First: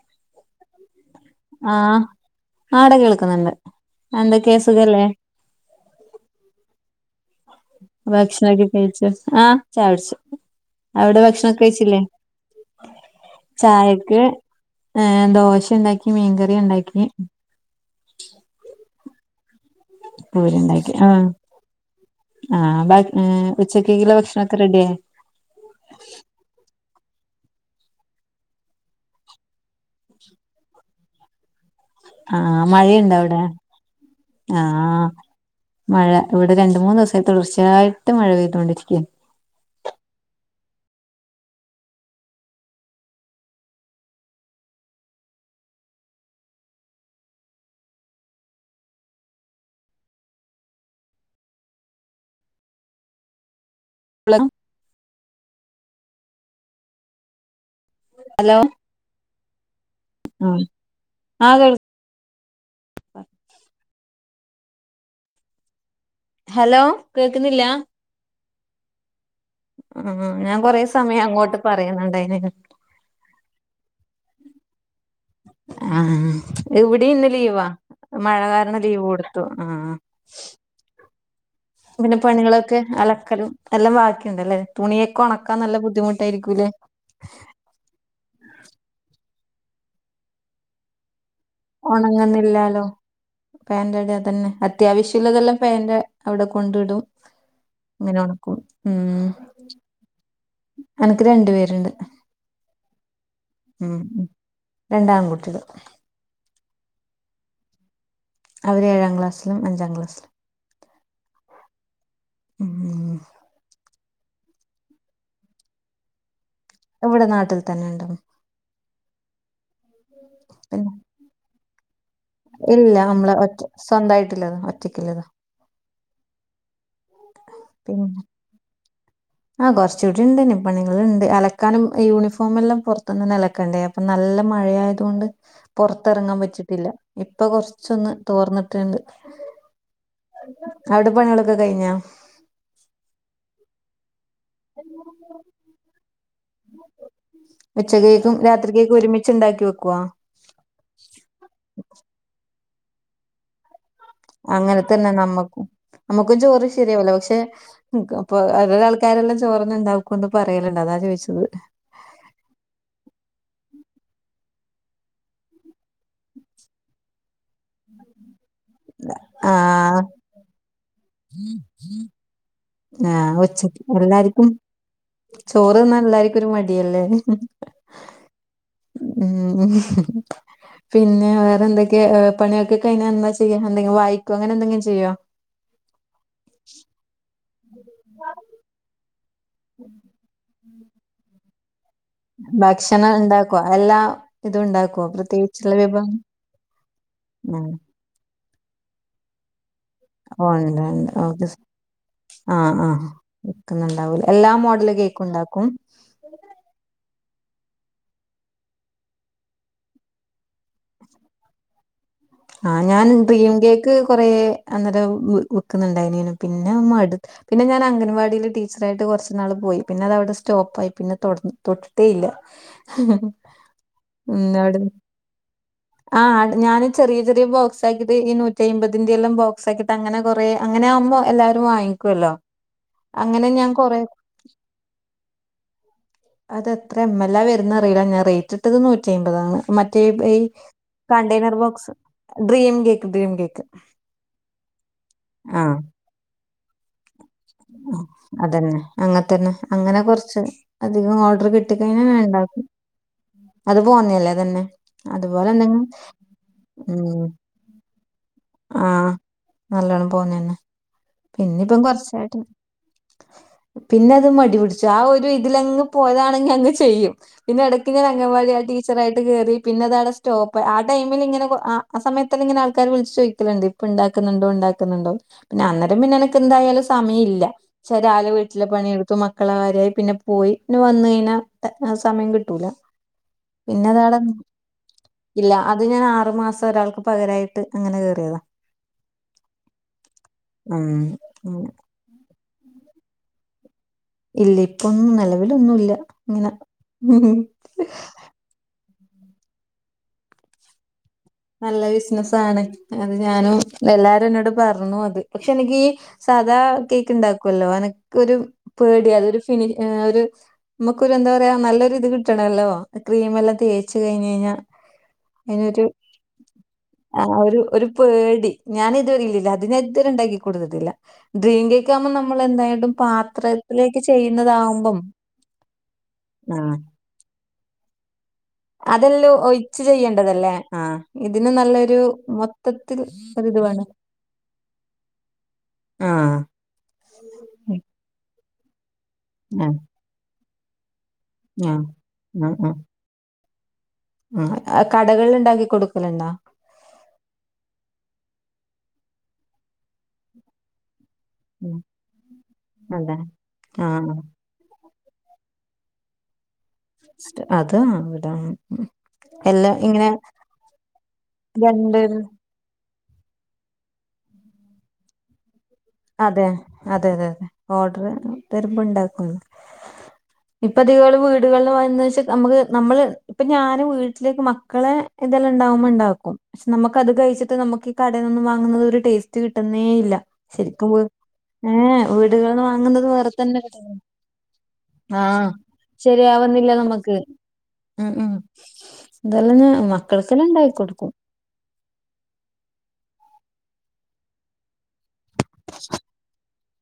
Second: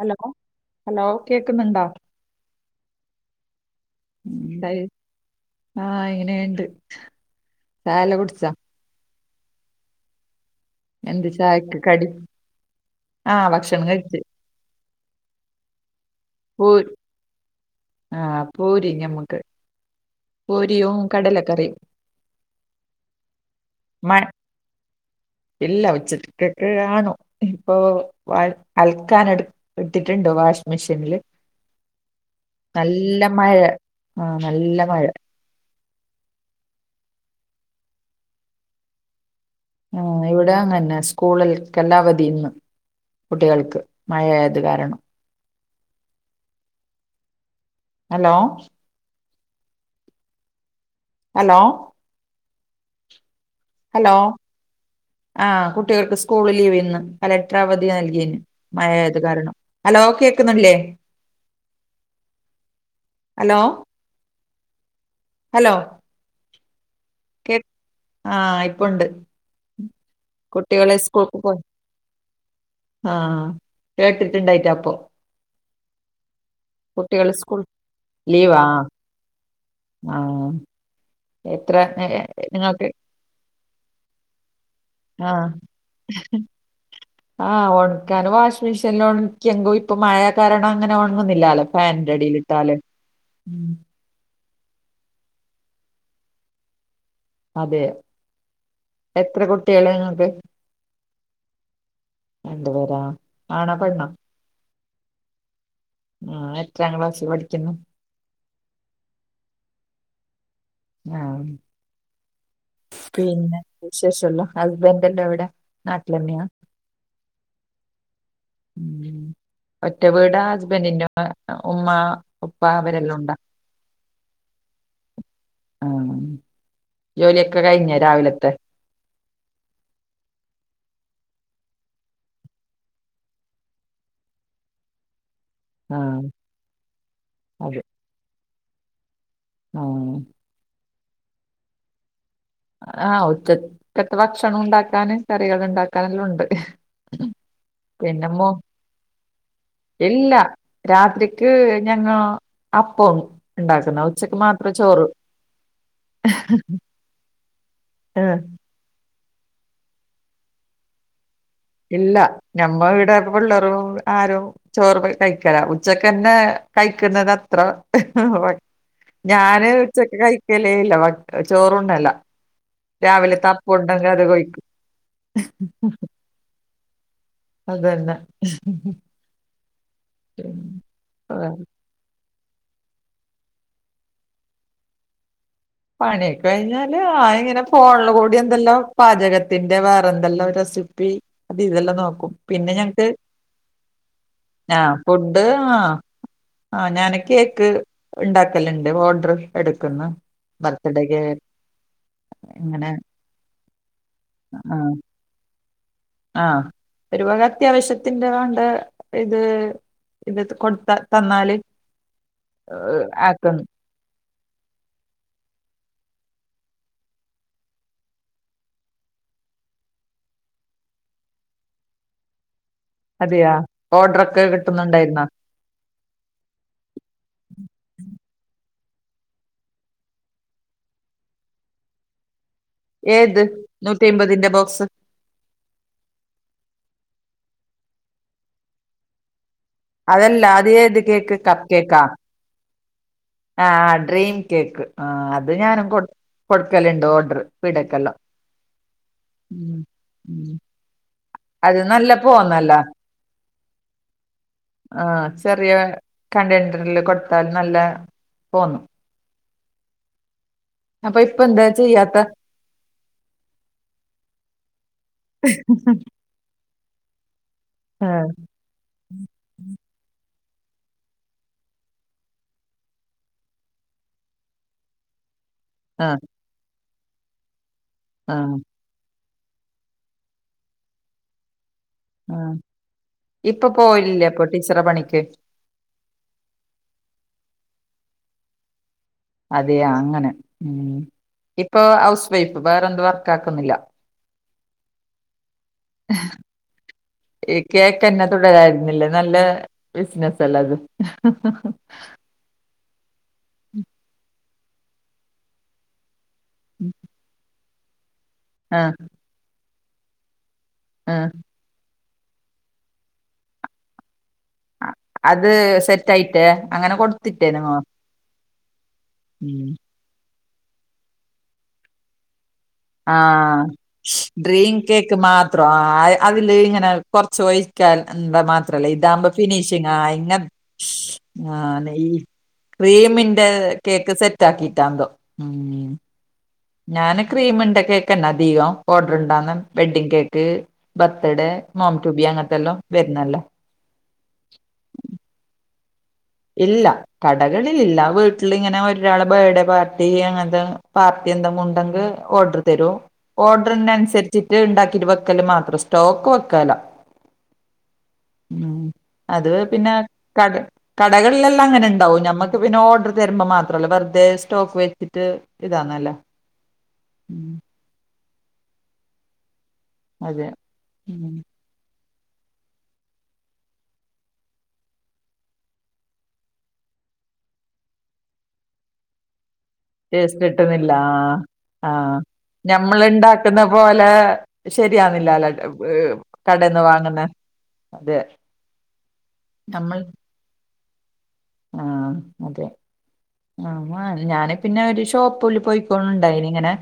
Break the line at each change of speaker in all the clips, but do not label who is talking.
Hello hello കേക്കുന്നുണ്ടോ
ആട കേൾക്കുന്നുണ്ട് എന്തൊക്കെ സുഖല്ലേ
ആഹ് ഇങ്ങനെണ്ട്
ഭക്ഷണൊക്കെ കഴിച്ചു ആഹ് ചായകുടിച്ചു അവിടെ
എന്ത്
ഭക്ഷണൊക്കെ
ചായക്ക്
കഴിച്ചില്ലേ
കടി ആ ഭക്ഷണം കഴിച്ച്
ചായക്ക് ഏഹ് ദോശ ഉണ്ടാക്കി മീൻകറി ഉണ്ടാക്കി
ആഹ് പൂരി ഞമ്മക്ക്
പൂര് ഉണ്ടാക്കി
പൂരിയും
ആഹ്
കടലക്കറിയും
ആഹ് ബാ ഏഹ് ഉച്ചക്കക്കിള്ള
മഴ
ഭക്ഷണം ഒക്കെ റെഡിയായൊ
ഇല്ല ഉച്ചത്തേക്കക്ക് ആഹ് നോ ഇപ്പൊ വ അൽക്കാന് എടു ഇട്ടിട്ടുണ്ട് വാഷിംഗ് മെഷീനില്
ആഹ് മഴയുണ്ടോ അവിടെ
മഴ ആ നല്ല മഴ
ആഹ് മഴ ഇവിടെ രണ്ട് മൂന്ന് ദിവസായി തുടർച്ചയായിട്ട് മഴ പെയ്തോണ്ടിരിക്കയാണ്
ആഹ് ഇവിടെ അങ്ങനെന്നെ സ്കൂളുകൾ കെല്ലാ അവധി ഇന്ന് കുട്ടികൾക്ക് മഴയായത് കാരണം ഹലോ ഹലോ ഹലോ ആഹ് കുട്ടികൾക്ക് സ്കൂൾ ലീവ് ഇന്ന് കലക്ടർ അവധി നൽകീന്
ഹലോ
മഴ ആയത് കാരണം ഹലോ
ആഹ്
കേക്കുന്നുല്ലേ
ആഹ് കേൾ
ഹലോ ഹലോ
ഹലോ
കേ
കേക്കുന്നില്ല
ആഹ് ഇപ്പൊണ്ട്
ആഹ് ഞാൻ കൊറെ
കുട്ടികളെ
സമയം
സ്കൂൾക്ക് പോയി
അങ്ങോട്ട് പറയുന്നുണ്ടായിന്
ആഹ് കേട്ടിട്ടുണ്ടായിട്ടാ അപ്പൊ
ആഹ് ഇവിടെ ഇന്ന്
കുട്ടികള് സ്കൂൾ
ലീവാ മഴ
ലീവാ
കാരണം ലീവ് കൊടു ത്തു ആഹ്
ആഹ് [unintelligible]
പിന്നെ
എ-
പണികളൊക്കെ
നിങ്ങൾക്ക്
അലക്കലും എല്ലാം ബാക്കിയുണ്ടല്ലേ തുണിയൊക്കെ ഒണക്കാൻ നല്ല ബുദ്ധിമുട്ടായിരിക്കൂല്ലേ
ആഹ് ആഹ് ഒണ് കാരണം വാഷിംഗ് മെഷീനിൽ ഒണക്കിയെങ്കും ഇപ്പ മഴ കാരണം അങ്ങനെ ഒണങ്ങുന്നില്ലാല്ലോ
ഒണങ്ങുന്നില്ലാലോ [unintelligible] അത് അത്യാവശ്യള്ളതെല്ലാം ഫാനിന്റെ അവിടെ കൊണ്ടു ഇടും
അതെ
അങ്ങനെ ഒണക്കും ഉം
എത്ര കുട്ടികള് നിങ്ങക്ക്
എനക്ക് രണ്ടു പേരുണ്ട്
രണ്ടു പേരാ ആണാ പെണ്ണോ?
രണ്ടാൺ കുട്ടികള്
ആഹ് എത്രാം ക്ലാസ്സിൽ പഠിക്കുന്നു
അവര് ഏഴാംക്ലാസ്സിലും അഞ്ചാം ക്ലാസിലും
ആഹ്
ഉം
പിന്നെ വിശേഷല്ലോ ഹസ്ബൻഡന്റെ എവിടെ നാട്ടിലെന്നയാ
ഇവിടെ നാട്ടിൽ തന്നെ ഇണ്ട്
ഉം ഒറ്റ വീടാ
പിന്നെ
ഹസ്ബന്റിന്റെ [unintelligible] ഉമ്മ ഉപ്പ
ഇല്ല
അവരെല്ലാം
അമ്മളെ
ഉണ്ടാ
ഒറ്റ സ്വന്തായിട്ട്ള്ളതാ ഒറ്റക്കില്ലതാ
ആഹ് ജോലിയൊക്കെ കഴിഞ്ഞാ
പിന്നെ
രാവിലത്തെ
ആഹ് കൊറച്ചു കൂടി ഇണ്ട് ഇനി പണികൾ ഇണ്ട് അലക്കാനും യൂണിഫോം എല്ലാം പൊറത്തുനിന്ന്തന്നെ അലക്കണ്ടേ ഇപ്പം നല്ല മഴയായതുകൊണ്ട്
ആഹ്
പൊറത്തെറങ്ങാൻ പറ്റീട്ടില്ല ഇപ്പൊ കൊറച്ചൊന്ന് തോർന്നിട്ട്ണ്ട്
ആണ്
അവിടെ പണികളൊക്കെ കഴിഞ്ഞാ
ആഹ് ഉച്ചത്തെ ഭക്ഷണം ഉണ്ടാക്കാനും കറികൾ ഉണ്ടാക്കാനെല്ലാം ഉണ്ട് പിന്നെ
ഉച്ചക്കേക്കും
മോ
രാത്രിക്കേക്കും ഒരുമിച്ച് ഇണ്ടാക്കി വെക്കുവാ
ഇല്ല രാത്രിക്ക് ഞങ്ങ അപ്പം ഇണ്ടാക്കുന്നാ ഉച്ചക്ക് മാത്രം
അങ്ങനെ തന്നെ
ചോറ്
നമ്മുക്കും നമ്മുക്കും ചോറ് ശരിയാവില്ല പക്ഷെ [unintelligible] അപ്പൊ ഓരോരോ ആൾക്കാരെല്ലാം ചോറെന്ന ഇണ്ടാക്കൂന്ന് പറയലണ്ട് അതാ ചോദിച്ചത്
ഇല്ല ഞമ്മ ഇവിടെ പിള്ളറും ആരും ചോറ് കഴിക്കലാ ഉച്ചക്കന്നെ കഴിക്കുന്നത് അത്ര [unintelligible] ഞാന്
ആഹ്
ഉച്ചക്ക് കഴിക്കലേ ഇല്ല [unintelligible] ചോറുണ്ണല്ലാ
ആഹ് ഉച്ചക്ക് എല്ലാരിക്കും
കഴിക്കും
ചോറ് തിന്നാൻ എല്ലാരിക്കൊരു മടിയല്ലേ
അതന്നെ
ഉം ഉം പിന്നെ വേറെന്തൊക്ക് കേഹ് പണിയൊക്കെ കഴിഞ്ഞന്ത ചെയ്യാ എന്തെങ്കും വായിക്കോ അങ്ങനെ എന്തെങ്കി ചെയ്യോ
പണിയ കഴിഞ്ഞാല് ആ ഇങ്ങനെ ഫോണിൽ കൂടി എന്തെല്ലാം പാചക ത്തിന്റെ വേറെ എന്തെല്ലാം റെസിപ്പി അത് ഇതെല്ലാം നോക്കും പിന്നെ ഞങ്ങക്ക്
ഭക്ഷണം ഉണ്ടാക്കൊ എല്ലാ ഇതുണ്ടാക്കോ പ്രത്യേകിച്ചുള്ള വിഭവം
ആഹ് ഞാന്
ഉം
കേക്ക് ണ്ടാക്കല്ണ്ട് ഓഡർ എടുക്കുന്നു
ഓഹ് ഉണ്ട് ഉണ്ട്
ബർത്ത്ഡേക്ക്
ഓക്കെ ഷെ ആഹ്
ഇങ്ങനെ
ആഹ് ക്ക്ന്ന്ണ്ടാവൂല എല്ലാ
ആ
മോഡല് കേക്കും ഇണ്ടാക്കും?
ആഹ് ഒരുപക അത്യാവശ്യത്തിന്റെ വേണ്ട ഇത് ഇത് കൊട്ത്ത തന്നാല്
ആഹ്
ഏഹ്
ഞാൻ ഡ്രീം
ആക്കുന്നു
കേക്ക് കൊറെ അന്നേരം വിക്കുന്നുണ്ടായിനി പിന്നെ മട് പിന്നെ ഞാൻ അംഗൻവാടിൽ ടീച്ചറയിട്ട് കുറച്ച് നാൾ പോയി പിന്നെ അത് അവിടെ സ്റ്റോപ്പ് ആയി പിന്നെ തൊട് തൊട്ടിട്ടേ ഇല്ല [inaudible]
അതെയ ഓർഡറൊക്കെ
ഉം അവിടെ
കിട്ടുന്നുണ്ടായിരുന്നോ
ആഹ് ഞാന് ചെറിയ ചെറിയ ബോക്സാക്കിട്ട് ഈ നൂ ചെയ്മ്പതിന്റെയെല്ലാം ബോക്സക്കിയിട്ട് അങ്ങനെ കൊറേ അങ്ങനെ ആകുമോ എല്ലാരും വാങ്ങിക്കൊല്ലോ
ഏത് നൂറ്റിമ്പതിന്റെ ബോക്സ്
അതെത്ര എം എല്ലാ വരുന്നെ അറീല്ല ഞാൻ റേറ്റ് ഇട്ടത് നൂറ്റി അയ്മ്പതാണ്. മറ്റേ ഈ
അതല്ല അത് ഏത് കേക്ക്
കണ്ടെയ്നർ
കപ്പ്
ബോക്സ്
കേക്കാ
ഡ്രീം കേക്ക് ഡ്രീം കേക്ക്
ആഹ് ഡ്രീം കേക്ക് ആ അത്
ആഹ്
ഞാനും കൊട്
അതന്നെ അങ്ങൻത്തന്നെ
ഉം
അങ്ങനെ കൊർച്ച്
ഉം
അധികം ഓഡർ
അത്
കിട്ടിക്കഴിഞ്ഞാ
നല്ല
ഞന്ണ്ടാക്കും
പോന്നല്ല
അത് പോന്നല്ലേ അതന്നെ.
ആഹ് ചെറിയ കണ്ടെയനറിൽ
ഉം
കൊടുത്താൽ നല്ല തോന്നും
ആഹ് നല്ലോണം പോന്നന്നെ
അപ്പൊ ഇപ്പൊ എന്താ
പിന്നിപ്പം
ചെയ്യാത്ത
കൊർച്ചായിട്ട് പിന്നെ അത് മടി പിടിച്ചു ആ ഒരു ഇതിലങ്ങ് പോയതാണെങ്കി അങ്ങ് ചെയ്യും പിന്നെ ഇടക്കിങ്ങനെ
ആഹ്
അംഗനവാടിയി ടീ ച്ചറായിട്ട് കയറി പിന്നെ അതാടെ സ്റ്റോപ്പ് ആ ടൈമില് ഇങ്ങനെ ആ സമയത്തല്ല ഇങ്ങനെ ആൾക്കാര് വിളിച്ചു ചോയ്ക്കല്ണ്ട് ഇപ്പ ഇണ്ടാക്ക്ന്ന്ണ്ടോ ഇണ്ടാക്ക്ന്ന്ണ്ടോ പിന്നെ അന്നേ പിന്നെ
ആഹ്
എനക്ക് എന്തായാലും സമഴില്ല ച്ചാ രാവിലെ
ആഹ്
വീട്ട്ല പണിയെടുക്കും മക്കളകാര്യായി പിന്നെ പോയി പിന്നെ വന്ന് കഴിഞ്ഞാ സമയം
ആഹ്
കിട്ടൂല
ഇപ്പൊ
പിന്നെതട
പോയില്ലേ ഇപ്പൊ ടീച്ചറെ പണിക്ക്
ഇല്ല അത് ഞാൻ ആറു മാസം തൊരാൾക്ക് പകരായിട്ട് അങ്ങനെ കേയറിയതാ
അതെ അങ്ങനെ ഉം
ഉം.
ഇപ്പൊ ഹൗസ് വൈഫ് വേറെന്ത് വർക്ക് ആക്കുന്നില്ല.
ഇല്ല്യ ഇപ്പൊന്നും നിലവിലൊന്നുംല്ല ഇങ്ങനെ.
ഈ കേക്കന്നെ തുടരായിരുന്നില്ലേ നല്ല ബിസിനസല്ല അത്
നല്ല ബിസ്നസാണ് അത് ഞാനും എല്ലാരും എന്നോട് പർണു അത് പക്ഷെ എനിക്കീ സാധാ കേക്ക് ണ്ടാക്കോല്ലോ അനക്ക് ഒരു
ആഹ്
പേടി അതരു ഫിനി ഒരു നമുക്കൊരു
ആഹ്
എന്താ പറയാ നല്ലൊരി ഇത് കിട്ടണമല്ലോ ക്രീം എല്ലാം തേച്ച് കഴിഞഴിഞ്ഞാ
അത് സെറ്റ് ആയിട്ടേ അങ്ങനെ
ആഹ് ഒരു
കൊട്ത്തിട്ടേനോ
ഒരു പേടി ഞാന് ഇത് വരിലില്ല അത് ഞാൻ ഇണ്ടാക്കി കോടുത്തിട്ടില്ല ഡ്രീം കേക്കാവുമ്പ നമ്മള് എന്തായടും
ആഹ് ഡ്രീം കേക്ക് മാത്രോ ആ അതില്
ആഹ്
ഇങ്ങനെ കൊർച്ച് ഒഴി ക്ക്യാൽ എന്ത മാ ത്രല്ലേ ഇതാവുമ്പ
അതെല്ലാം ഒഴിച്ച്
ഫിനിഷിങ ആ ഇങ്ങൻ
ചെയ്യേണ്ടതല്ലേ ആഹ് ഇതിന്
ആ
നല്ലൊരു
നെയ്
മൊത്തത്തിൽ
ക്രീമിന്റെ
ഒരിത് വേണം.
കേക്ക് സെറ്റ് ആക്കിട്ടാണ്ടോ ഉം
ആഹ്
ഞാന് ക്രീമിന്റെ കേക്ക്ന്നെ അധികം ഓഡ്രടാന്ന
ആഹ്
വെഡ്ഡിങ് കേക്ക്. ബെർത്തഡേ
ആഹ്
മോംറ്റുബി അങ്ങൻത്തെല്ലോംവര്ന്നല്ലോ
അഹ് കടകളിൽ ണ്ടാക്കി കൊടുക്കല്ണ്ടോ
ഇല്ല കടകളിലില്ല വീട്ടില് ഇങ്ങനെ ഒരാള് ബേഡേ പാർട്ടി അങ്ങൻത്തെ പാർട്ടി എന്തെങ്കു
ഉം
ഉണ്ടെങ്കി ഓഡർ തരൂ
അതെ ആഹ്
ഓഡർനൻസര്ച്ച് ഇ ഇണ്ടാക്കീട്ട് വെക്കല് മാത്രം സ്റ്റോക്ക് വെക്കാലോ
സ്റ്റ് അത് ആവിടെ എല്ലാ ഇങ്ങനെ
കടകളെല്ലാംങ്ങെ
രണ്ട്
ഇണ്ടാവും നമ്മക്ക് പിന്നെ ഓർഡർ തരുമ്പോ മാത്രമല്ലേ വെറുതെ സ്റ്റോക്ക് വെച്ചിട്ട് ഇതാന്നല്ലോ
അതെ അതെ അതെ അതെ ഓർഡർ തരുമ്പോ ഇണ്ടാക്കുന്നു
അതെ
ഇപ്പതികൾ
ഉം
വീടുകളിൽ വെച്ചാ നമുക്ക് നമ്മള് ഇപ്പൊ ഞൻ വീട്ടിലേക്ക് മക്കളെ എന്തെല്ലാം ഇണ്ടാവുമ്പോ ഇണ്ടാക്കും ക്ഷെ നമുക്ക്ത് കഴിച്ചിട്ട് നമുക്ക് ഈ കടയിൽന്നും വാങ്ങുന്നത് ഒരു ടേസ്റ്റ് കിട്ടുന്നേ ഇല്ല
ക്കിട്ടുന്നില്ല
ശരിക്കും ഏഹ്
ആഹ
വീടുകളിന്ന്
ഞമ്മൾ
വാങ്ങുന്നത് വേറെ തന്നെ
ഇണ്ടാക്കുന്ന പോലെ ശരിയാന്നില്ലല്ല
ആഹ്
ഹെ
ശരിയാവുന്നില്ല
കടന്ന്
നമുക്ക്
വാങ്ങുന്ന
ഉം
അതെ
ഉം ഇതെല്ലാം ഞാ മക്കൾക്കെല്ലാം ഇണ്ടായി കൊടുക്കും
ആഹ അതെ ആ ഞാനെ പിന്നെ ഒരു ഷോപ്പല് പോയിക്കൊണ്ടായിനി ഇങ്ങനെ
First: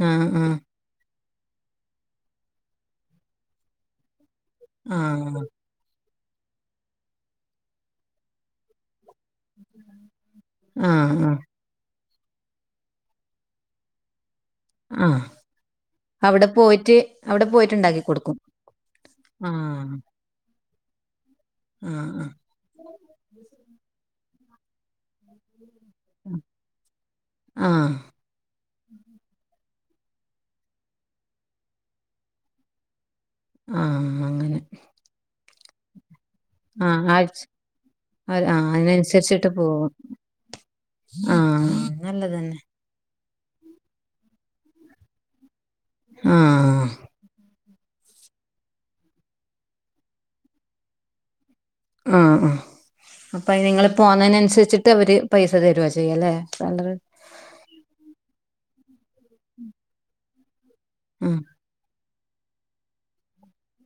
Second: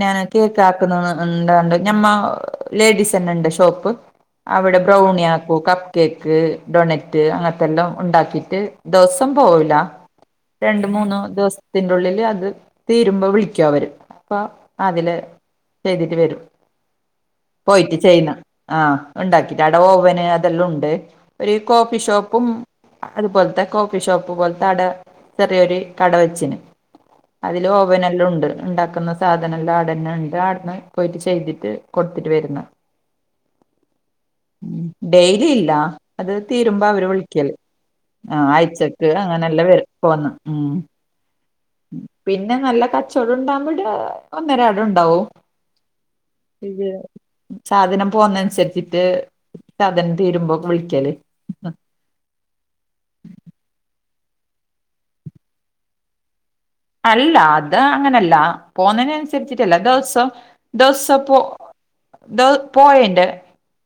ഞൻ
ആഹ്
കേ
ആഹ്
ക്ക [unintelligible] നല്ല ണ്ട്‌ ഞമ്മ ലേഡീസ് തന്നെ ഇണ്ട് ഷോപ്പ് അവിടെ ബ്രൗണി
ആഹ്
ആക്കൂ കപ്പ് കേക്ക് ഡൊണറ്റ് അങ്ങനത്തെ എല്ലാം ഉണ്ടാക്കി റ്റ് ദെവസം പോവുല രണ്ട്‌
ആഹ്
മൂന്നു
ആഹ്
ദിവസ ത്തിന്റെ ഉള്ളില് അത് തീരുമ്പോ വിളിക്ക വരും അപ്പൊ അതില്
ആഹ്
ചെയ്തിട്ട് വരും
അവിടെ പോയിട്ട് അവിടെ
പോയിട്ട്
പോയിട്ടുണ്ടാക്കി
ചെയ്യുന്ന
കൊടുക്കും
ആഹ് ഉണ്ടാക്കിട്ട് അടെ
ആഹ്
ഓവന് ഇതല്ലാം ഉണ്ട് ഒരു കോഫി
ആഹ്
ഷോപ്പും അതുപോലത്തെ കോഫി ഷോപ്പ് പോലത്തെ അട ചെറിയൊരു കടവച്ചിന് അതില്
ആഹ് ആഹ്
ഓവനെല്ലാം ഉണ്ട് ഇണ്ടാക്കുന്ന സ് സാധനം എല്ലാം ആടെന്നെ ഇണ്ട് അടന്ന പോയിട്ട് ചെയ്തിട്ട് കൊടുത്തിട്ട് വരുന്ന
ആഹാ അങ്ങനെ
ഡെയിലി ഇല്ല അത് തീരുമ്പോ അവര്
ആഹ് ആഴ്ച
വിളിക്കല് ആ
ആഹ്
ആഴച്ചക്ക് അങ്ങനെ
അതിനനുസരിച്ചിട്ട്
എല്ലാം വരും
പോകും
ഇപ്പ വന്നു ഉം
ആഹ്
ഉം പിന്നെ
നല്ലതന്നെ
നല്ല ക ച്ചോടു ഉണ്ടാവക്പോടെ ഒന്നരട ഉണ്ടാവും പി
ആഹ്
സാധനം പോകുന്നനുസരിച്ചിട്ട് സാധനം തീരുമ്പോ വിളിക്കല്
ആഹ ആഹ അപ്പൊ അയിന് നിങ്ങള് പോന്നതിനനുസരിച്ചിട്ട് അവര് പൈസ തരു ചെയ്യാം ല്ലെ സാല
അല്ല അത് അങ്ങനല്ല പോുന്നതിന അനുസരിച്ചിട്ടല്ല ദിവസം
ഉം
ദിവസപ്പൊ ദോ പോയന്റെ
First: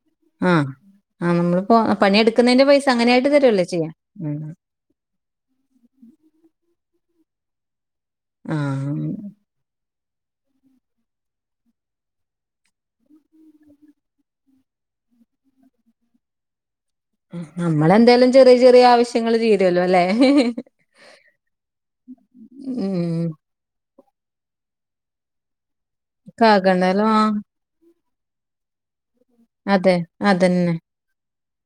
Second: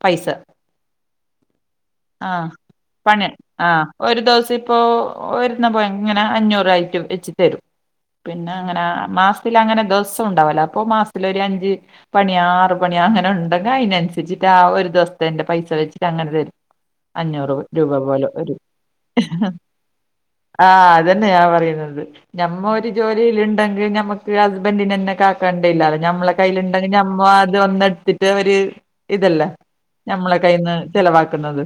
പൈസ
ആഹ് ആഹ് നമ്മളിപ്പോ
ആഹ
പണിയെടുക്കുന്നതിന്റെ പൈസ
പണ
അങ്ങനെയായിട്ട് തരുവല്ലേ
ആഹ
ചെയ്യാ
ഒരു
ഉം
ദിവസംപ്പ ഇപ്പോ ഒരന്ന പോയാ ഇങ്ങനെ അഞ്ഞൂറായിയിട്ട് വെച്ചി തരും പിന്നെ അങ്ങനെ
ആഹ്
മാസത്തിൽ അങ്ങനെ ദിവസം ഉണ്ടാവലോ അപ്പൊ മാസത്തിലൊ ഒരു അഞ്ച് പണിയാ ആറ് പണിയാ അങ്ങനെ ഉണ്ടെങ്കി അതിനനുസരിച്ചിട്ട് ആ ഒരു ദിവസത്തെന്റെ പൈസ വെച്ചിട്ട് അങ്ങനെ തരും [inaudible] അഞ്ഞൂറ് രൂപ പോലെ
നമ്മളെന്തേലും ചെറിയ
വരും
ചെറിയ ആവശ്യങ്ങള് തീരുവല്ലോ അല്ലെ
ആഹ അതന്നെ ഞാൻ പറയുന്നത് ഞമ്മൊ ഒരു
ഉം
ജോലിൽ ഉണ്ടെങ്കിൽ ഞമ്മക്ക് ഹസ്ബൻറിെന്നെ കാക്കണ്ടല്ല ഞമ്മള കയ്യിലുണ്ടെങ്കിൽ
കാക്കണ്ടല്ലോ ആ
നമ്മ ഇത് ഒന്നെടുത്തിട്ട് ഒര് ഇതല്ല
അതെ
നഞമ്മളെ കയ്യിൽന്ന് ചെലവാക്കുന്നത്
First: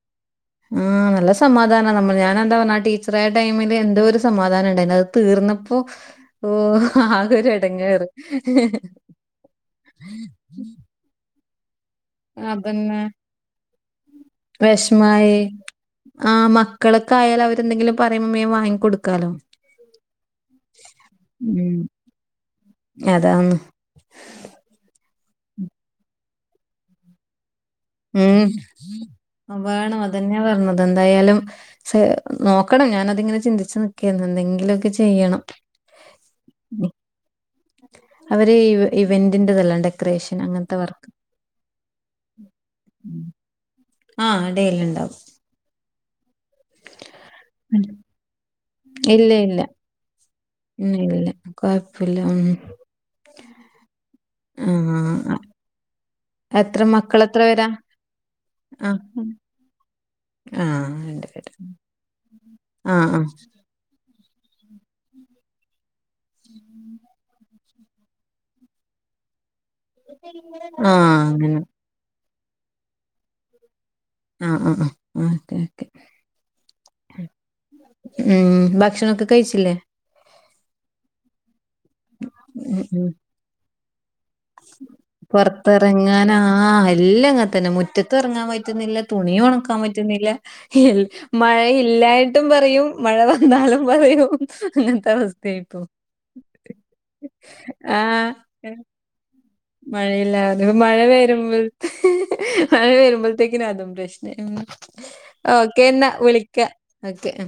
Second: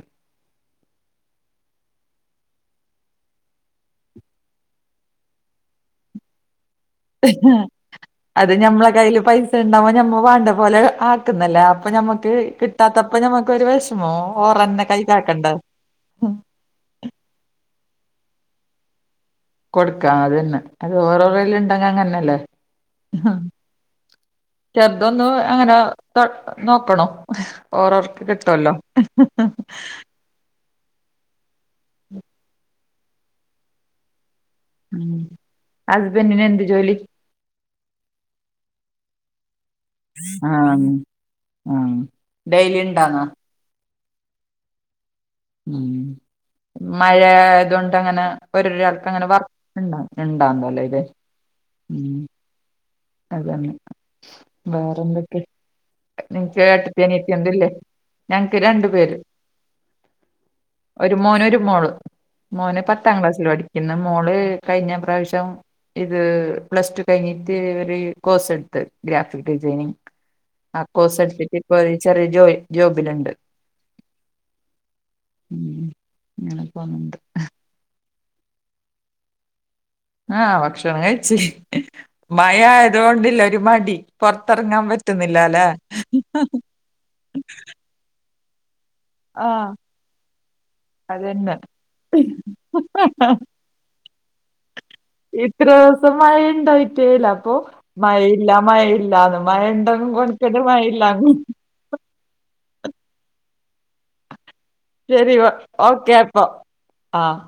ആഹ നല്ല സമാധാനമാണ് നമ്മൾ ഞാന എന്താ പറഞ്ഞ ആ ടീച്ചറ ആയ ടൈമില് എന്തോ ഒരു സമാധാനം ഇണ്ടായിന്നു അത് തീർന്നപ്പോ
[inaudible]
ഓ ഹ
അത് ഞമ്മളെ കയ്ൽ പൈസ ഉണ്ടാവൻ ഞമ്മ വാണ്ട പോലെ അക്ക് ന്നല്ലേ അപ്പൊ മ്മക്ക്
അതന്നെ
കിട്ടാത്തപ്പ ഞമ്മക്ക് ഒരു വിഷമോവും ഓറെന്നെ കൈ കാക്കേണ്ട
ആഹ മക്കളൊക്കെ ആയാലൽ അവരെന്തെങ്കിലും പറയുമ്പോ മേൻ വാങ്ങികൊടുക്കാലോ
കൊടുക്കാം അതനെ അത് ഓരോരുല്
ഉം
ഇണ്ടെങ്കല് അങ്ങന്നെല്ലേ ന്ഹ
അതാന്ന്
ചെറുതൊന്ന് അങ്ങനെ തെ നോക്കണോ ഓറോർക്ക് കിട്ടോല്ലോ ഹ് ഹ്
അതന്നെ പറഞ്ഞത് ന്തായാലും ചെ നോക്കണം ഞാനതിങ്ങനെ ചിന്തിച്ചു നിക്കെന്നു എന്ധെങ്കിലൊക്കെ
ഉം ഹസ്ബെന്റിന്നെന്ത് ജോലി?
അവര് ഇവ ഇവന്റിന്റെതല്ലാണ്ടേ
ആഹ് ആഹ് ഡെലിണ്ടന്നോ
ആഹ് ഡെയ്‌ലിണ്ടാവും
ഉം
ഇല്ല
മഴായതൊണ്ടങ്ങനെ ഒരരാൾക്ക് അങ്ങനെ
ഇല്ല ഇല്ല
വർക്ക്ണ്ടാവും ഇണ്ടാന്നല്ലേത്
കൊയപ്പില്ല ഉം
അതന്നെ
ആ
വേറൊന്തൊക്കെ
എത്ര
നിനക്കേട്ടത്തി
മക്കൾ എത്ര
അനിയത്തിണ്ട്ല്ലേ
പേരാ
ഞങ്ങ്ക്ക് രണ്ട്
ആ
പേര്
ആ
ഒരു
രണ്ട്
മോന്
പേര്
ഒരു മോള് മോന്
ആ
പത്താം
ആ
ക്ലാസ്സില് പടി ക്കുന്ന് മോള് കയിഞ്ഞ പ്രാവശ്യം ഇത് പ്ലസ് ടു കയിഞ്ഞിട്ട് ഇവ കോസ് എടുത്ത് ഗ്രാഫിക് ഡിസൈനിങ് ആഹ്
ആ അങ്ങനെ
കോസെടുത്തിട്ട്പ്പഴ് ചെറിയ ജോയ് ജോബില്ണ്ട്
ഉം ഉം ഉം ഓക്കെ ക്കെ
അങ്ങനെ പോന്നുണ്ട്
ഉം ഭക്ഷണൊക്കെ കഴിച്ചില്ലേ
ആഹ് ഭക്ഷണം കയ്ച്ച് മയ
ഉം ഉം
ആയതൊണ്ടില്ല ഒരു മടി പൊറത്തെറങ്ങാൻ പറ്റുന്നില്ലലേ
എല്ലങ്ങെൻ തന്നെ മുറ്റത്ത് എറങ്ങാൻ പറ്റുന്നില്ല
ആഹ്
തുണിയൊണക്കാൻ പറ്റുന്നില്ല ഇൽ
അതന്നെ
മഴയില്ലായിട്ടും പറയും മഴ വന്നാലും പറയും അങ്ങൻത്ത വസ്തയിപ്പൊ
മഴണ്ടാറ്റേല അപ്പൊ
ആ
മഴയില്ല മഴയില്ലന്നു മഴണ്ടെന്നും
മഴയില്ലാതെ
കൊണത്തില്
ഇപ്പൊ മഴ
മഴല്ലന്നും
വരുമ്പോ മഴ വരുമ്പോത്തേക്കിന അതും പ്രശ്നയി
ശരി
ആഹ് ഓക്കേ ന്നാ
ഓക്കെ അപ്പൊ
വിളിക്ക ഓക്കേ
ആഹ്